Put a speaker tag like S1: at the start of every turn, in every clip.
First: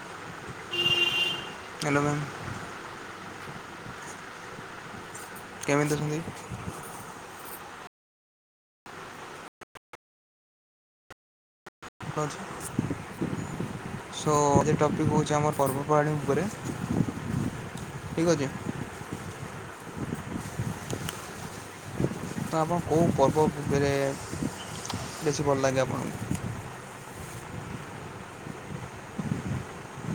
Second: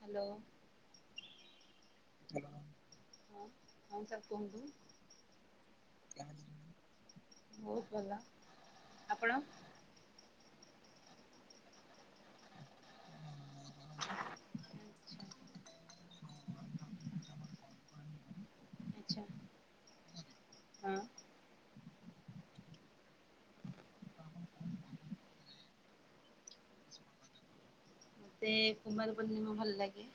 S1: Hello.
S2: Hello ma'am
S1: ହଁ ହଁ sir କୁହନ୍ତୁ।
S2: କେମିତି ଅଛନ୍ତି?
S1: ବହୁତ ଭଲ ଆପଣ।
S2: ହଁ ଅଛି। ସୋ ଆଜି ଟପିକ୍
S1: ଆଚ୍ଛା
S2: ହଉଛି ଆମର ପର୍ବପର୍ବାଣି ଉପରେ। ଠିକ ଅଛି।
S1: ଆଚ୍ଛା ହଁ।
S2: ତ ଆପଣ କୋଉ ପର୍ବ ଉ ଉପେରେ ବେଶୀ ଭଲ ଲାଗେ ଆପଣଙ୍କୁ।
S1: ସେ କୁମାର ପୂର୍ଣ୍ଣିମା ଭଲ ଲାଗେ।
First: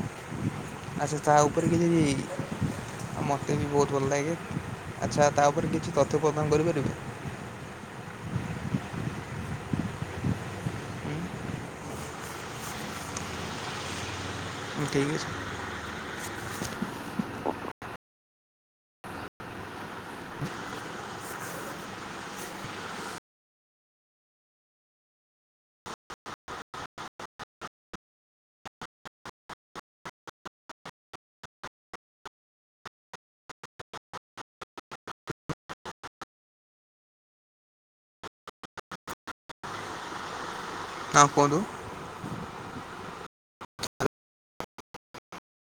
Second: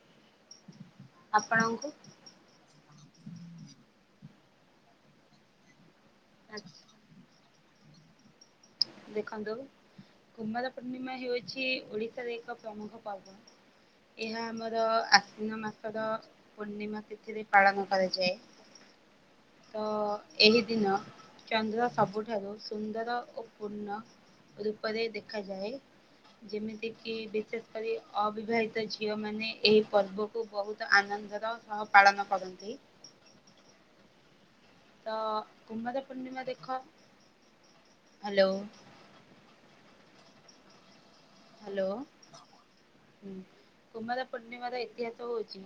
S2: ଆଚ୍ଛା ତା ଉପରେ କିଜି
S1: ଆପଣଙ୍କୁ?
S2: ଆଉ ମତେ ବି ବହୁତ ଭଲ ଲାଗେ ଆଚ୍ଛା ତା ଉପରେ କିଛି ତଥ୍ୟ ପ୍ରଦାନ
S1: ଆଚ୍ଛା
S2: କରିପାରିବେ।
S1: ଦେଖନ୍ତୁ କୁମାର ପୂର୍ଣ୍ଣିମା ହେଉଛି ଓଡିଶାରେ ଏକ ପ୍ରମୁଖ ପର୍ବ। ଏହା
S2: ହୁଁ,
S1: ଆମର
S2: ଠିକ୍ ଅଛି
S1: ଆଶ୍ୱିନ ମାସର। ପୂର୍ଣ୍ଣିମା ତିଥିରେ ପାଳନ କରାଯାଏ। ତ ଏହି ଦିନ ଚନ୍ଦ୍ର ସବୁଠାରୁ ସୁନ୍ଦର ଓ ପୂର୍ଣ୍ଣ ରୂପରେ ଦେଖାଯାଏ। ଯେମିତି କିି ବିଶେଷ କରି ଅବିବାହିତା ଝିଅ ମାନେ ଏହି ପର୍ବ। କୁ ବହୁତ ଆନନ୍ଦର ସହ ପାଳନ କରନ୍ତି। ତ କୁମାର ପୂର୍ଣ୍ଣିମା ଦେଖ ହାଲୋ।
S2: ଆଉ କୁହନ୍ତୁ।
S1: ହାଲୋ ହୁଁ କୁମାର ପୂର୍ଣ୍ଣିମା ର ଇତିହାସ ହଉଚି।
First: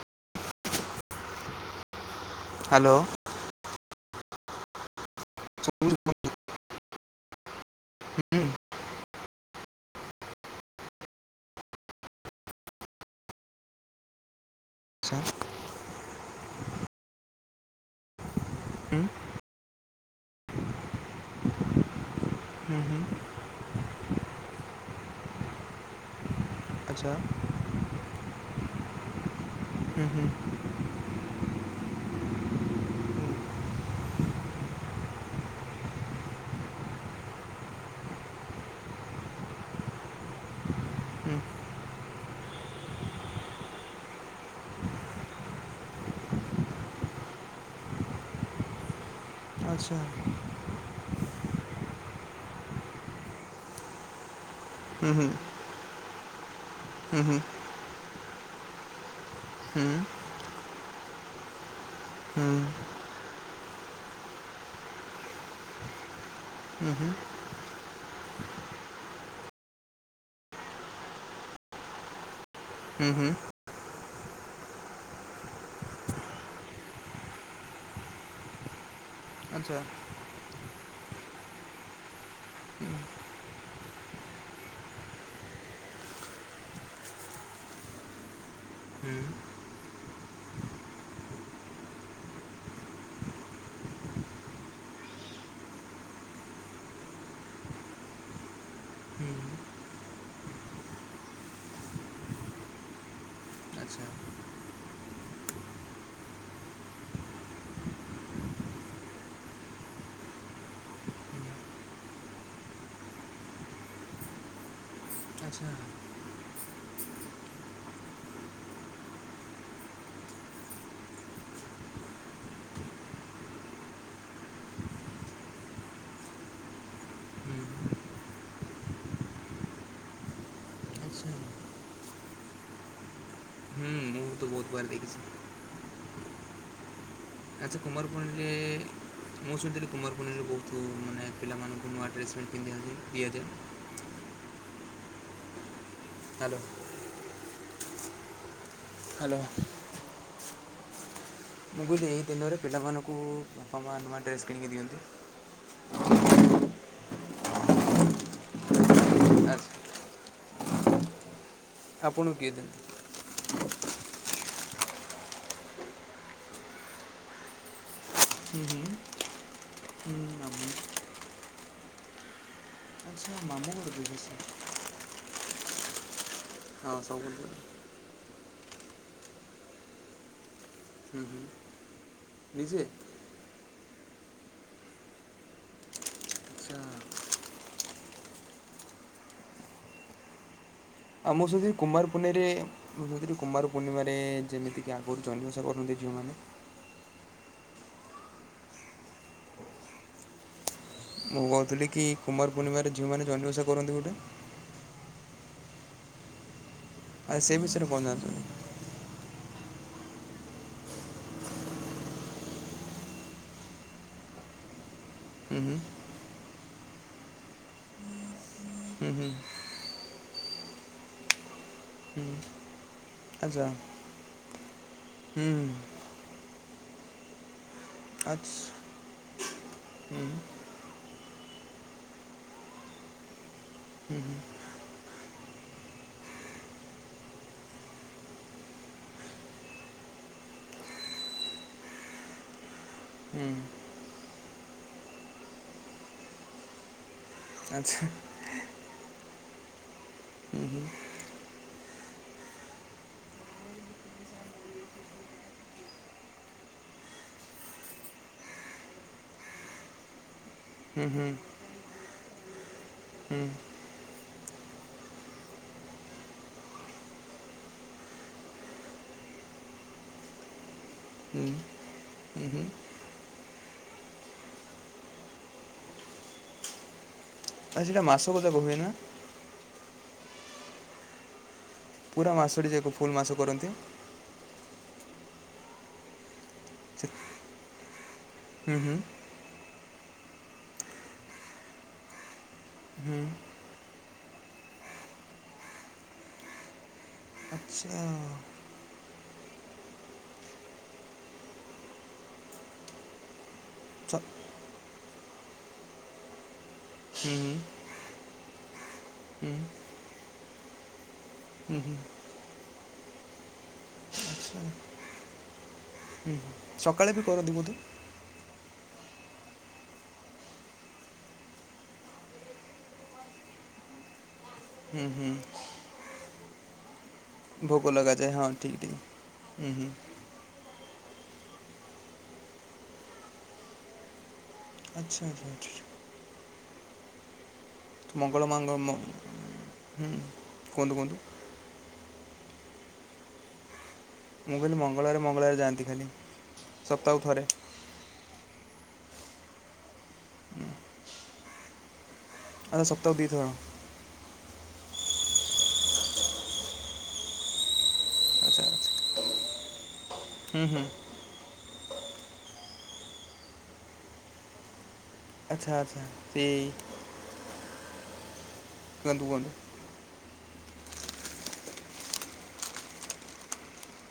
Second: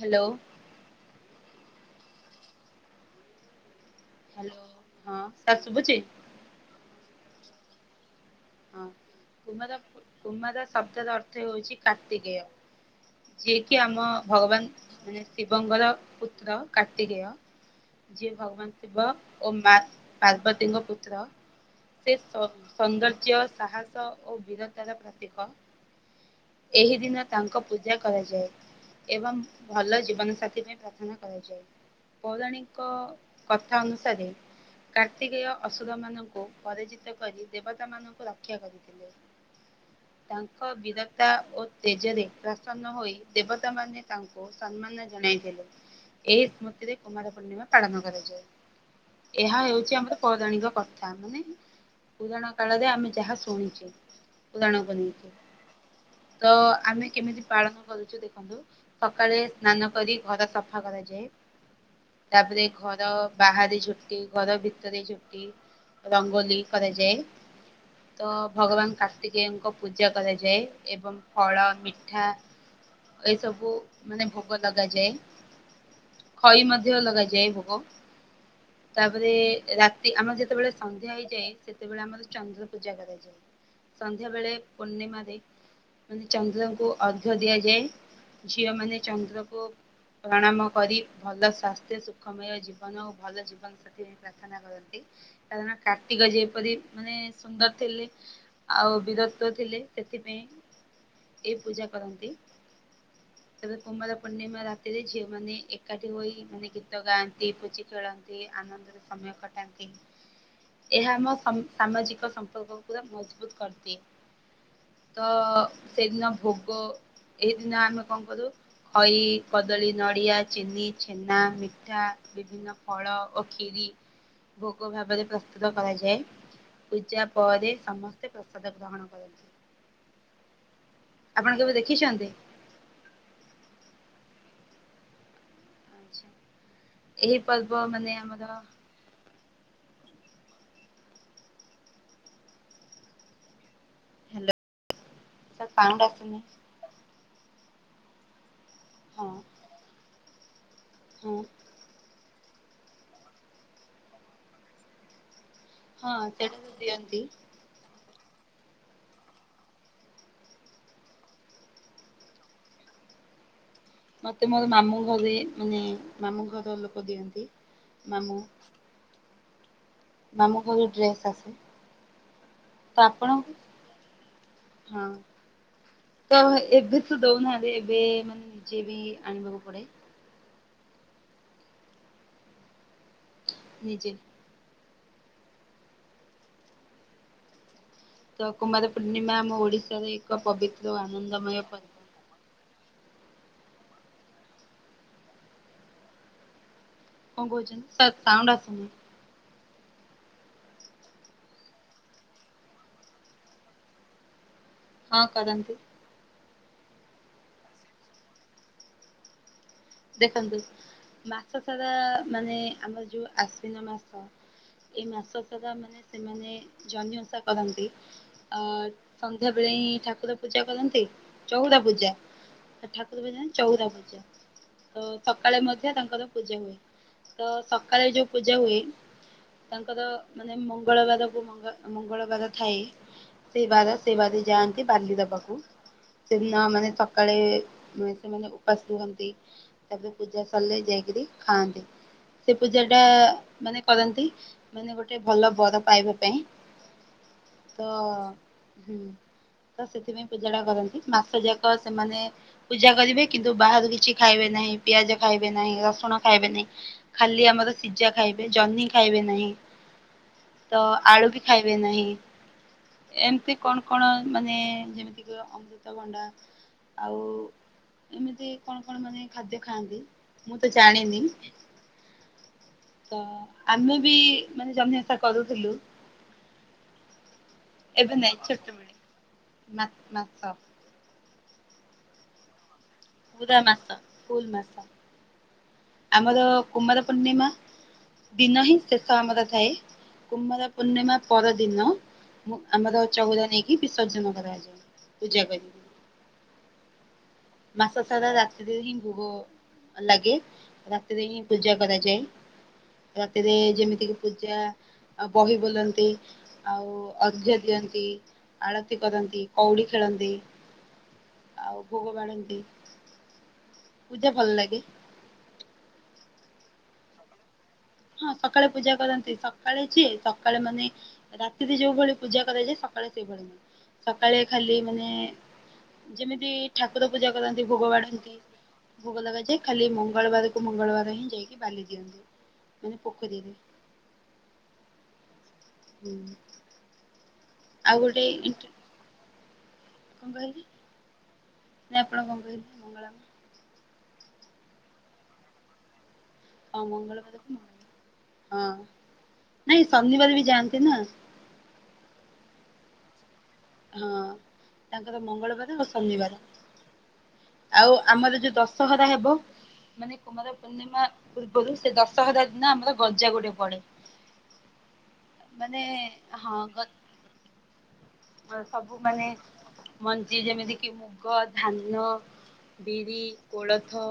S1: ହାଲୋ।
S2: ହାଲୋ।
S1: ହାଲୋ ହଁ ସାର୍
S2: ହୁଁ,
S1: ଶୁଭୁଚି।
S2: [inaudible]
S1: ହଁ କୁମାର କୁମାର ଶବ୍ଦର ଅର୍ଥ ହଉଚି କାର୍ତ୍ତିକେୟ। ଯିଏ କିି ଆମ ଭଗବାନ
S2: ଆଚ୍ଛା
S1: ମାନେ ଶିବଙ୍କର ପୁତ୍ର କାର୍ତ୍ତିକେୟ। ଯିଏ ଭଗବାନ
S2: ହୁଁ,
S1: ଶିବ ଓ ମା ପାର୍ବତୀଙ୍କ ପୁତ୍ର। ସେ ସ ସୋନ୍ଦର୍ ଯ୍ୟ ସାହସ ଓ ବୀରତାର ପ୍ରତୀକ ଏହି
S2: ଆଚ୍ଛା
S1: ଦିନ ତାଙ୍କ ପୁ ପୂଜା କରାଯାଏ ଏବଂ ଭଲ
S2: ହୁଁ, ହୁଁ,
S1: ଜୀବନ ସାଥି ପାଇଁ ପ୍ରାର୍ଥନା କରାଯାଏ। ପୌରାଣିକ କଥା ଅନୁସାରେ। କାର୍ତ୍ତିକେୟ ଅସୁର ମାନଙ୍କୁ ପରାଜିତ କରି ଦେବତାମାନଙ୍କୁ ରକ୍ଷା କରିଥିଲେ। ତାଙ୍କ ବୀରତା
S2: ହୁଁ,
S1: ଓ ତେଜରେ ପ୍ରସନ୍ନ ହୋଇ ଦେବତା ମାନ ତାଙ୍କୁ ସମ୍ମାନ ଜଣାଇଥିଲେ ଏହି ସ୍ମୃତିରେ କୁମାର ପୂର୍ଣ୍ଣିମା ପାଳନ କରାଯାଏ। ଏହା
S2: ଆଚ୍ଛା
S1: ହେଉଚି ଆମର ପୌରାଣିକ କଥା ମାନେ ପୁରାଣ କାଳରେ ଆମେ। ଯାହା ଶୁଣିଚି ପୁରାଣ
S2: ହୁଁ,
S1: ବନେଇଚି।
S2: ହୁଁ,
S1: ତ ଆମେ
S2: ହୁଁ, ହୁଁ,
S1: କେମିତି ପାଳନ କରୁଚୁ ଦେଖନ୍ତୁ? ସକାଳେ
S2: ହୁଁ, ହୁଁ,
S1: ସ୍ନାନ କରି ଘର ସଫା କରାଯାଏ। ତାପରେ ଘର ବାହାରେ ଝୋଟି ଘର ଭିତରେ ଝୋଟି ରଙ୍ଗୋଲି
S2: ହୁଁ, ହୁଁ,
S1: କରାଯାଏ। ତ ଭଗବାନ କାର୍ତ୍ତିକେୟଙ୍କ ପୂଜା କରାଯାଏ ଏବଂ ଫଳ ମିଠା
S2: ହୁଁ, ହୁଁ,
S1: ଏ ସବୁ ମାନେ ଭୋଗ ଲଗାଯାଏ ଖଇ ମଧ୍ୟ ଲଗାଯାଏ ଭୋଗ। ତାପରେ
S2: ଆଚ୍ଛା
S1: ରାତି ଆମର ଯେତେବେଳେ ସନ୍ଧ୍ୟା ହେଇଯାଏ ସେତେବେଳେ ଆମର ଚନ୍ଦ୍ର
S2: ହୁଁ,
S1: ପୂଜା କରାଯାଏ ସନ୍ଧ୍ୟା ବେଳେ ପୂର୍ଣ୍ଣିମାରେ ମାନେ ଚନ୍ଦ୍ରଙ୍କୁ ଅର୍ଘ୍ୟ ଦିଆଯାଏ ଝିଅ ମାନେ
S2: ହୁଁ,
S1: ଚନ୍ଦ୍ରକୁ ପ୍ରଣାମ କରି ଭଲ ସ୍ୱାସ୍ଥ୍ୟ ସୁଖମୟ ଜୀବନ ଓ ଭଲ ଜୀବନ ସେଥିପାଇଁ ପ୍ରାର୍ଥନା କରନ୍ତି କାରଣ କାର୍ତ୍ତିକ ଯେପରି ମାନେ ସ ସୁନ୍ଦର ଥିଲେ ଆଉ ବୀରତ୍ୱ
S2: ହୁଁ,
S1: ଥିଲେ ସେଥିପାଇଁ ଏଇ ପୂଜା କରନ୍ତି। ତେବେ
S2: ଆଚ୍ଛା
S1: କୁମାର ପୂର୍ଣ୍ଣିମା ରାତିରେ ଝିଅ ମାନେ ଏକାଠି ହୋଇ ମାନେ ଗୀତ ଗାନ୍ତି ପୂଜି ଖେଳନ୍ତି ଆନନ୍ଦ। ସମୟ କଟାନ୍ତି ଏହା ଆମ ସାମାଜିକ ସମ୍ପର୍କକୁ ପୁରା ମଜବୁତ କରିଦିଏ ତ
S2: ଆଚ୍ଛା
S1: ସେଦିନ ଭୋଗ ଏଇଦିନ ଆମେ କଣ କରୁ? ଖଇ କଦଳୀ ନଡ଼ିଆ ଚିନି ଛେନା ମିଠା ବିଭିନ୍ନ ବିଭିନ ଫଳ ଓ କ୍ଷିରି ଭୋଗ ଭାବରେ ପ୍ରସ୍ତୁତ କରାଯାଏ ପୂଜା ପରେ
S2: ହୁଁ
S1: ସମସ୍ତେ ପ୍ରସାଦ ଗ୍ରହଣ କରନ୍ତି।
S2: ଆଚ୍ଛା
S1: ଆପଣ କେବେ ଦେଖିଛନ୍ତି?
S2: ହୁଁ। ବହୁତ ବାର ଦେଖିଛି।
S1: ଆଛା ଏହି ପର୍ବ
S2: ଆଛା
S1: ମାନେ ଆମର
S2: କୁମାରପୂର୍ଣ୍ଣିମାରେ ମୁଁ ଶୁଣିଥିଲି କୁମାରପୁଣ୍ଣିମାରେ ବହୁତ ମାନେ ପିଲମାନଙ୍କୁ ନୂଆ ଡ୍ରେସ ପ୍ୟାଣ୍ଟ ପିଧିଥାନ୍ତି ଦିଆଯାଏ।
S1: ସାର୍ ସାଉଣ୍ଡ ଆସୁନି।
S2: Hello hello.
S1: ହୁଁ।
S2: ମୁଁ କହୁିଲି ଏହି ଦିନରେ ପିଲାମାନଙ୍କୁ ବାପା ମାଆ ନୂଆ ଡ୍ରେସ୍ କିଣିକି ଦିଅନ୍ତି।
S1: ହଁ ସେଟ୍ ଦିଅନ୍ତି।
S2: ଆଚ୍ଛା ଆପଣଙ୍କୁ କିଏ ଦିଅନ୍ତି?
S1: ମତେ ମୋର ମାମୁଁ ଘରେ ମାନେ ମାମୁଁ ଘର ଲୋକ ଦିଅନ୍ତି ମାମୁଁ।
S2: ହୁଁ ହୁଁ। ହୁଁ
S1: ମାମୁ
S2: ମାମୁଁ
S1: ଘରୁ ଡ୍ରେସ ଆସେ। ତ
S2: ଆଚ୍ଛା
S1: ଆପଣ
S2: ମାମୁଁ ଘର ଦେବେ ସେ
S1: ହଁ ତ
S2: ହଁ
S1: ଏବେ ତ
S2: ସବୁ
S1: ଦଉନାହାନ୍ତି ଏବେ ମାନେ ନିଜେ ବି ଆଣିବାକୁ ପଡେ।
S2: ହୁଁ ହୁଁ। ନିଜେ।
S1: ନିଜେ।
S2: ଆଚ୍ଛା
S1: ତ କୁମାର ପୂର୍ଣ୍ଣିମା ଆମ ଓଡ଼ିଶାରେ ଏକ ପବିତ୍ର
S2: ଆମ
S1: ଆନନ୍ଦମୟ
S2: ସହିଥି ସେ
S1: ପର୍ବ।
S2: କୁମାର ପୂନେଇଁରେ ମୁଁ କହୁଥିଲି କୁମାର ପୂର୍ଣ୍ଣିମାରେ ଯେମିତିକି ଆଗରୁ ଜହ୍ନିଓସା କରନ୍ତି ଝିଅମାନେ
S1: କଣ କହୁଛନ୍ତି ସାର୍ ସାଉଣ୍ଡ ଆସୁନି।
S2: ମୁଁ କହୁଥିଲି କି କୁମାର ପୂର୍ଣିମାରେ ଝିଅମାନେ ଜହ୍ନି ଓସା କରନ୍ତି ଗୋଟେ।
S1: ହଁ କରନ୍ତି।
S2: ଆଉ ସେ ବିଷୟ ରେ କଣ ଜାଣିଛନ୍ତି?
S1: ଦେଖନ୍ତୁ ମାସ ସାରା ମାନେ ଆମର ଯୋଉ ଆସିନ ମାସ ଏଇ ମାସ
S2: ହୁଁ
S1: ସାରା
S2: ହୁଁ
S1: ମାନେ ସେମାନେ ଜହ୍ନିଓସା କରନ୍ତି। ଅ
S2: ହୁଁ
S1: ସନ୍ଧ୍ୟା ବେଳେ ହିଁ ଠାକୁର ପୂଜା କରନ୍ତି ଚଉରା ପୂଜା
S2: ହୁଁ ହୁଁ
S1: ଠାକୁ ଏବେ ଯାଏଁ
S2: ଆଚ୍ଛା
S1: ଚଉରା ପୂଜା। ତ
S2: ହୁଁ
S1: ସକାଳେ
S2: ହୁଁ
S1: ମଧ୍ୟ ତାଙ୍କର ପୂଜା ହୁଏ। ତ ସକାଳେ ଯୋଉ
S2: ଆଚ୍ଛା
S1: ପୂଜା ହୁଏ ତାଙ୍କର
S2: ହୁଁ
S1: ମାନେ ମଙ୍ଗଳବାରକୁ ମଙ୍ଗ ମଙ୍ଗଳବାର ଥାଏ। ସେବାର ସେଇ
S2: ହୁଁ
S1: ବାରିରେ ଯାଆନ୍ତି ବାଲି ଦବାକୁ। ସେଦିନ ମାନେ ସକାଳେ ସେମାନେ ଉପାସ ରୁଅନ୍ତି। ତାପରେ ପୂଜା ସରିଲେ ଯାଇକି ରି ଖାଆନ୍ତି। ସେ ପୂଜା ଟା
S2: ହୁଁ
S1: ମାନେ କରନ୍ତି ମାନେ ଗୋଟେ ଭଲ ବର ପାଇବା ପାଇଁ ତ
S2: ଆଚ୍ଛା
S1: ହୁଁ ତ ସେଥିପାଇଁ ପୂଜାଟା କରନ୍ତି ମାସ ଯାକ ସେମାନେ ପୂଜା କରିବେ କିନ୍ତୁ ବାହାରୁ କିଛି ଖାଇବେ ନାହିଁ ପିଆଜ ଖାଇବେ ନାହିଁ ରସୁଣ ଖାଇବେ ନାହିଁ। ଖାଲି ଆମର ସିଜା ଖାଇବେ ଜହ୍ନି ଖାଇବେ ନାହିଁ।
S2: [inaudible]
S1: ତ ଆଳୁ
S2: ହୁଁ
S1: ବି ଖାଇବେ ନାହିଁ?
S2: ହୁଁ
S1: ଏମିତି କଣ କଣ ମାନେ ଯେମିତିକି ଅମୃତଭଣ୍ଡା ଆଉ ଏମିତି କଣ କଣ ମାନେ ଖାଦ୍ୟ ଖାଆନ୍ତି ମୁଁ ତ ଜାଣିନି।
S2: ହୁଁ ହୁଁ ହୁଁ।
S1: ତ ଆମେ ବି ମାନେ ଜହ୍ନି ଓଷା କରୁଥିଲୁ।
S2: ଆଉ ସେଟା ମାସ ବଜା ବହୁବେ ନା [unintelligible]
S1: ମ ମ [unintelligible]
S2: ପୁରା ମାସଟି ଜାକ [unintelligible]
S1: ପୁରା ମାସ ଫୁଲ ମାସ ଆମର କୁମାର
S2: ସେ
S1: ପୂର୍ଣ୍ଣିମା ଦିନହିଁ
S2: ହୁଁ ହୁଁ
S1: ଶେଷ ଆମର ଥାଏ। କୁମାର ପୂର୍ଣ୍ଣିମା ପରଦିନ ମୁ ଆମର
S2: ହୁଁ
S1: ଚଉରା ନେଇକି ବିସର୍ଜନ କରାଯାଏ। ପୂଜା କରି।
S2: ଆଚ୍ଛା
S1: ମାସ ସାରା ରାତିରେ ହିଁ ଭୋଗ ଲାଗେ ରାତିରେ ହିଁ ପୂଜା କରାଯାଏ ରାତିରେ ଯେମିତିକି
S2: ସ
S1: ପୂଜା ବହି ବୋଲନ୍ତି। ଆଉ
S2: ହୁଁ ହୁଁ
S1: ଅର୍ଘ୍ୟ ଦିଅନ୍ତି ଆଳତି କରନ୍ତି
S2: ହୁଁ
S1: କଉଡି ଖେଳନ୍ତି।
S2: ହୁଁ
S1: ଆଉ
S2: ହୁଁ
S1: ଭୋଗ ବାଢନ୍ତି। ପୂଜା ଭଲ ଲାଗେ।
S2: ହୁଁ ହୁଁ। ସକାଳେ ବି କରନ୍ତିି ବୋଧେ।
S1: ହଁ ସକାଳେ ପୂଜା କରନ୍ତି ସକାଳେ ଯେ ସକାଳେ ମାନେ ରାତିରେ ଯୋଉ ଭଳି ପୂଜା କରାଯାଏ। ସକାଳେ ସେଇଭଳି। ସକାଳେ ଖାଲି
S2: ହୁଁ
S1: ମାନେ
S2: ହୁଁ
S1: ଯେମିତି ଠାକୁର ପୂଜା କରନ୍ତି ଭୋଗ
S2: ଲଗାଯାଏ
S1: ବାଢନ୍ତି
S2: ହଁ ଠିକ୍ ଠିକ୍
S1: ଭୋଗ ଲଗାଯାଏ
S2: ହୁଁ ହୁଁ
S1: ଖାଲି ମଙ୍ଗଳବାର ମଙ୍ଗଳବାର ହିଁ ଯାଇକି ବାଲି ଦିଅନ୍ତି। ଉଁ ପୋଖରୀରେ।
S2: ଆଚ୍ଛା ଆଚ୍ଛା ଆଚ୍ଛା।
S1: ହୁଁ। ଆଉ ଗୋଟେ
S2: ମଙ୍ଗଳ
S1: ଇଣ୍ଟ
S2: ମାଙ୍କର ମୁଁ ହୁଁ କୁହନ୍ତୁ କୁହନ୍ତୁ।
S1: ନାଁ ଆପଣ କଁ କହିଲେ ମଙ୍ଗଳା ମା?
S2: ମୁଁ କହିଲି ମଙ୍ଗଳବାରେ ମଙ୍ଗଳବାରେ ଯାଆନ୍ତି ଖାଲି।
S1: ହଁ
S2: ସପ୍ତାହକୁ
S1: ମଙ୍ଗଳବାର
S2: ଥରେ
S1: କୁ ମଙ୍ଗଳବା ହଁ ନାଇଁ ଶନିବାର ବି ଯାଆନ୍ତି ନାଁ।
S2: ଆଉ ସପ୍ତାହୁ ଦି ଥର।
S1: ହଁ ତାଙ୍କର ମଙ୍ଗଳବାର ଆଉ ଶନିବାର। ଆଉ ଆମର ଯୋଉ
S2: ଆଚ୍ଛା ଆଚ୍ଛା
S1: ଦଶହରା ହେବ ମାନେ କୁମାର
S2: ହୁଁ ହୁଁ
S1: ପୂର୍ଣ୍ଣିମା ପୂର୍ବରୁ ସେ ଦଶହରା ଦିନ ଆମର ଗଜା ଗୋଟେ ପଡ଼େ।
S2: ଆଚ୍ଛା
S1: ମାନେ
S2: ଆଚ୍ଛା ସେଇ
S1: ହଁ ଗ ଅ ସବୁ ମାନେ
S2: କୁହନ୍ତୁ କୁହନ୍ତୁ
S1: ମଞ୍ଜି ଯେମିତି କି ମୁଗ ଧାନ ବିରି କୋଳଥ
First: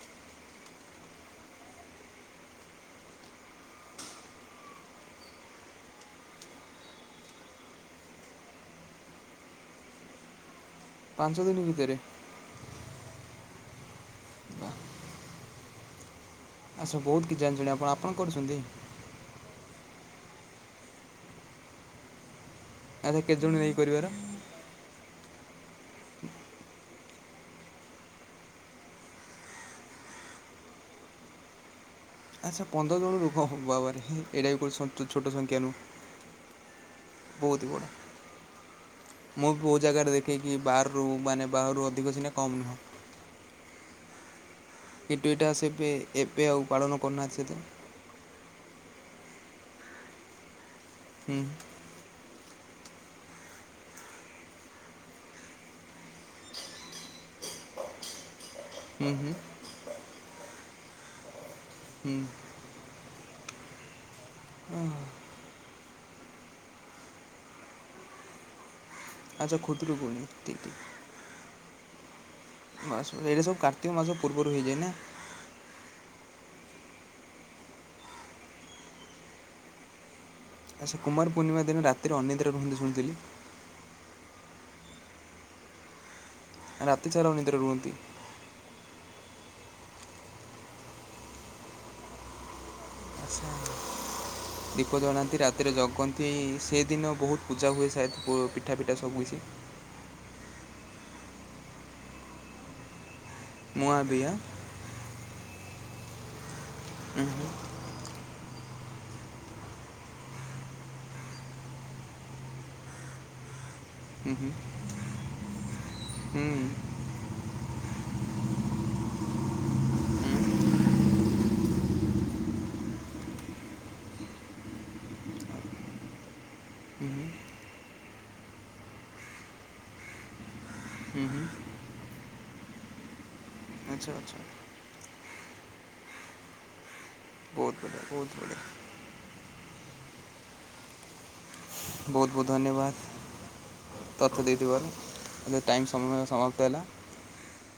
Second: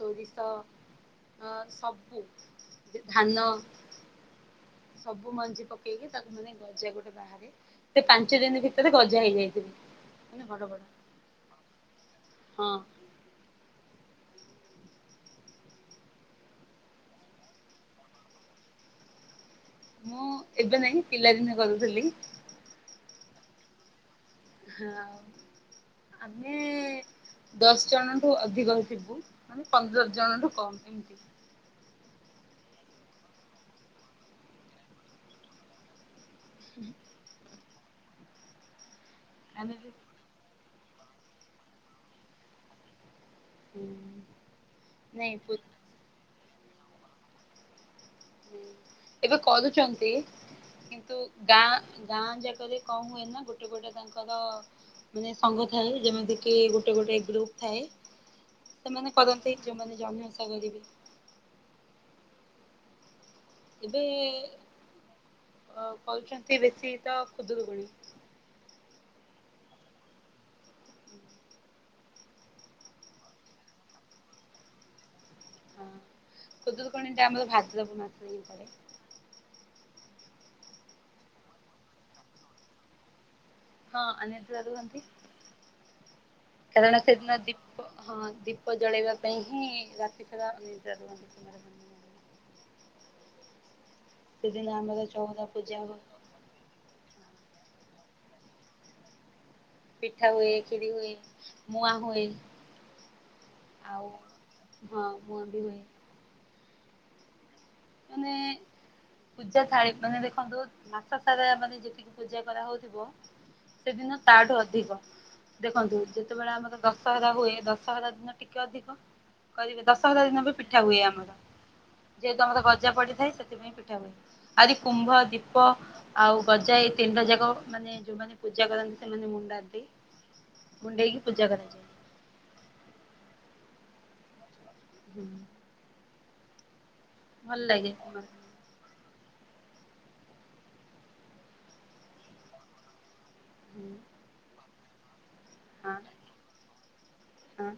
S1: ସୋରିଷ। ଅ ସବୁ ଏ ଧାନ। ସବୁ ମଞ୍ଜି ପକେଇକି ତାକୁ ମାନେ ଗଜା ଗୋଟେ ବାହାର ସେ ପାଞ୍ଚ ଦିନି ଭିତରେ ଗଜା ହେଇଯାଇଥିଲି ମାନେ ବଡ଼ ବଡ଼।
S2: ପାଞ୍ଚ ଦିନି ଭିତରେ?
S1: ହଁ।
S2: ୱା। ଆଚ୍ଛା ବହୁତ କିଛି ଜାଣିଚଣି ଆପଣ। ଆପଣ କରୁଛନ୍ତି?
S1: ମୁଁ ଏବେ ନାଇଁ ପିଲା ଦିନେ କରୁଥୁଲି।
S2: ଆଚ୍ଛା କେତେ ଜଣୁ ନେଇ କରିବାର?
S1: ହଁ ଆମେ ଦଶ ଜଣଠୁ ଅଧିକ ହି ଥିବୁ ମାନେ ପନ୍ଦର ଜଣଠୁ କମ ଏମତି।
S2: ଆଚ୍ଛା ପନ୍ଦର ଜଣ ଲୋକ ବାବରେ ଏଇଟା ବି କୋଉ ସନ୍ତୁ ଛୋଟ ସଂଖାନୁ
S1: ଉଁ ହୁଁ।
S2: ବୋହୁତି ବଡ଼ ମୁଁ ବି
S1: ଆମେ
S2: ବୋହୁ
S1: ହୁଁ
S2: ଜାଗାରେ ଦେ ଖେକି ବହାରରୁ ମାନେ ବାହାରୁ ଅଧିକ ସିନା କମ୍ ନୁହଁ। କିଟୁ
S1: ନାଇଁ
S2: ଏଟା
S1: ପୁ
S2: ସେବେ ଏବେ ଆଉ ପାଳନ କରୁନାହାନ୍ତି ସେତେ।
S1: ଏବେ କରୁଚନ୍ତି କିନ୍ତୁ
S2: ହୁଁ
S1: ଗାଁ ଗାଁ ଯାକରେ କଁ ହୁଏ ନାଁ ଗୋଟେ ଗୋଟେ ତାଙ୍କର ମାନେ ସଙ୍ଗ ଥାଏ ଯେମିତି କି ଗୋଟେ ଗୋଟେ ଗ୍ରୁପ୍ ଥାଏ ସେମାନେ
S2: ହୁଁ ହୁଁ
S1: କରନ୍ତି ଯୋଉମାନେ ଜନ୍ନିଓଷା କରିବେ।
S2: ହୁଁ।
S1: ଏବେ
S2: ଉଁ ହୁଁ।
S1: ଅ କରୁଛନ୍ତି ବେଶୀ ତ ଖୁଦୁରୁକୁଣୀ।
S2: ଆଚ୍ଛା ଖୁଦୁରୁକୁଣୀ ଟି ଟି। ବାସ୍ ବା ଏଇଟା ସବୁ କାର୍ତ୍ତିକ ମାସ ପୂର୍ବରୁ ହେଇଯାଏ ନାଁ?
S1: ହଁ ଖୁଦରୁକୁଣୀଟା ଆମର ଭାଦ୍ରବ ମାସରେ ଇ ପଡ଼େ।
S2: ଆଚ୍ଛା କୁମାର ପୂର୍ଣ୍ଣିମା ଦିନ ରାତିରେ ଅନିଦ୍ରା ରୁହନ୍ତି ଶୁଣିଥିଲି।
S1: ହଁ ଅନିଦ୍ରା ରୁହନ୍ତି କାରଣ
S2: ରାତି ସାରା
S1: ସେଦିନ
S2: ଅନିଦ୍ରା
S1: ଦୀପ
S2: ରୁହନ୍ତି
S1: ହଁ ଦି ପ ଜଳେଇବା ପାଇଁ ହିଁ ରାତି ସାରା ଅନିଦ୍ରା ରୁହନ୍ତି କୁମାର ପୂର୍ଣ୍ଣି
S2: ଆଚ୍ଛା।
S1: ସେଦିନ ଆମର ଚଉରା ପୂଜା ହୁଏ।
S2: ସେ ସେଦିନ ବହୁତୁ ପୂଜା ହୁଏ ସାୟଦେ ପିଠା ପିଠା ସବୁ କିଛି।
S1: ପିଠା ହୁଏ ଖିରି ହୁଏ ମୁଆଁ ହୁଏ
S2: ମୁଆଁ
S1: ଆଉ
S2: ବି ଆଁ?
S1: ହଁ କୁହନ୍ତି ଭାଇ।
S2: ଉଁ ହୁଁ।
S1: ମାନେ
S2: [inaudible]
S1: ପୂଜା ଥାଳିପାଖରେ ଦେଖନ୍ତୁ ମାସ ସାରା ମାନେ ଯେତିକି ପୂଜା କରା ହଉଥିବ। ସେଦିନ
S2: ଉଁ ହୁଁ,
S1: ତାଠୁ ଅଧିକ ଦେଖନ୍ତୁ
S2: ଉଁ,
S1: ଯେତେବେଳେ ଆମର ଦସ
S2: ଉଁ,
S1: ଦଶହରା ହୁଏ ଦଶହରା ଦିନ ଟିକେ ଅଧିକ କରିବେ ଦଶହରା ଦିନ ବି ପିଠା ହୁଏ ଆମର। ଯେହେତୁ ଆମର ଗଜା ପଡିଥାଏ ସେଥିପାଇଁ। ପିଠା ହୁଏ ଆହୁରି କୁମ୍ଭ ଦୀପ ଆଉ ଗଜା
S2: ଉଁ
S1: ତିନିଟା
S2: ହୁଁ,
S1: ଯାକ ମାନେ ଯୋଉମାନେ ପୂଜା କରନ୍ତି ସେମାନେ ମୁଣ୍ଡାନ୍ତି ମୁଣ୍ଡେଇକି
S2: ଉଁ ହୁଁ।
S1: ପୂଜା କରନ୍ତି।
S2: ଆଚ୍ଛା ଆଚ୍ଛା।
S1: ହୁଁ ଭଲ
S2: ବହୁତ
S1: ଲାଗେ।
S2: ବଢ଼ିଆ ବହୁତ ବଢ଼ିଆ ବହୁତ ବହୁତ ଧନ୍ୟବାଦ ତଥ୍ୟ ଦେଇଥିବାରୁ ତ ଟାଇମ୍ ସମୟ ସମାପ୍ତ ହେଲା।
S1: ହଁ।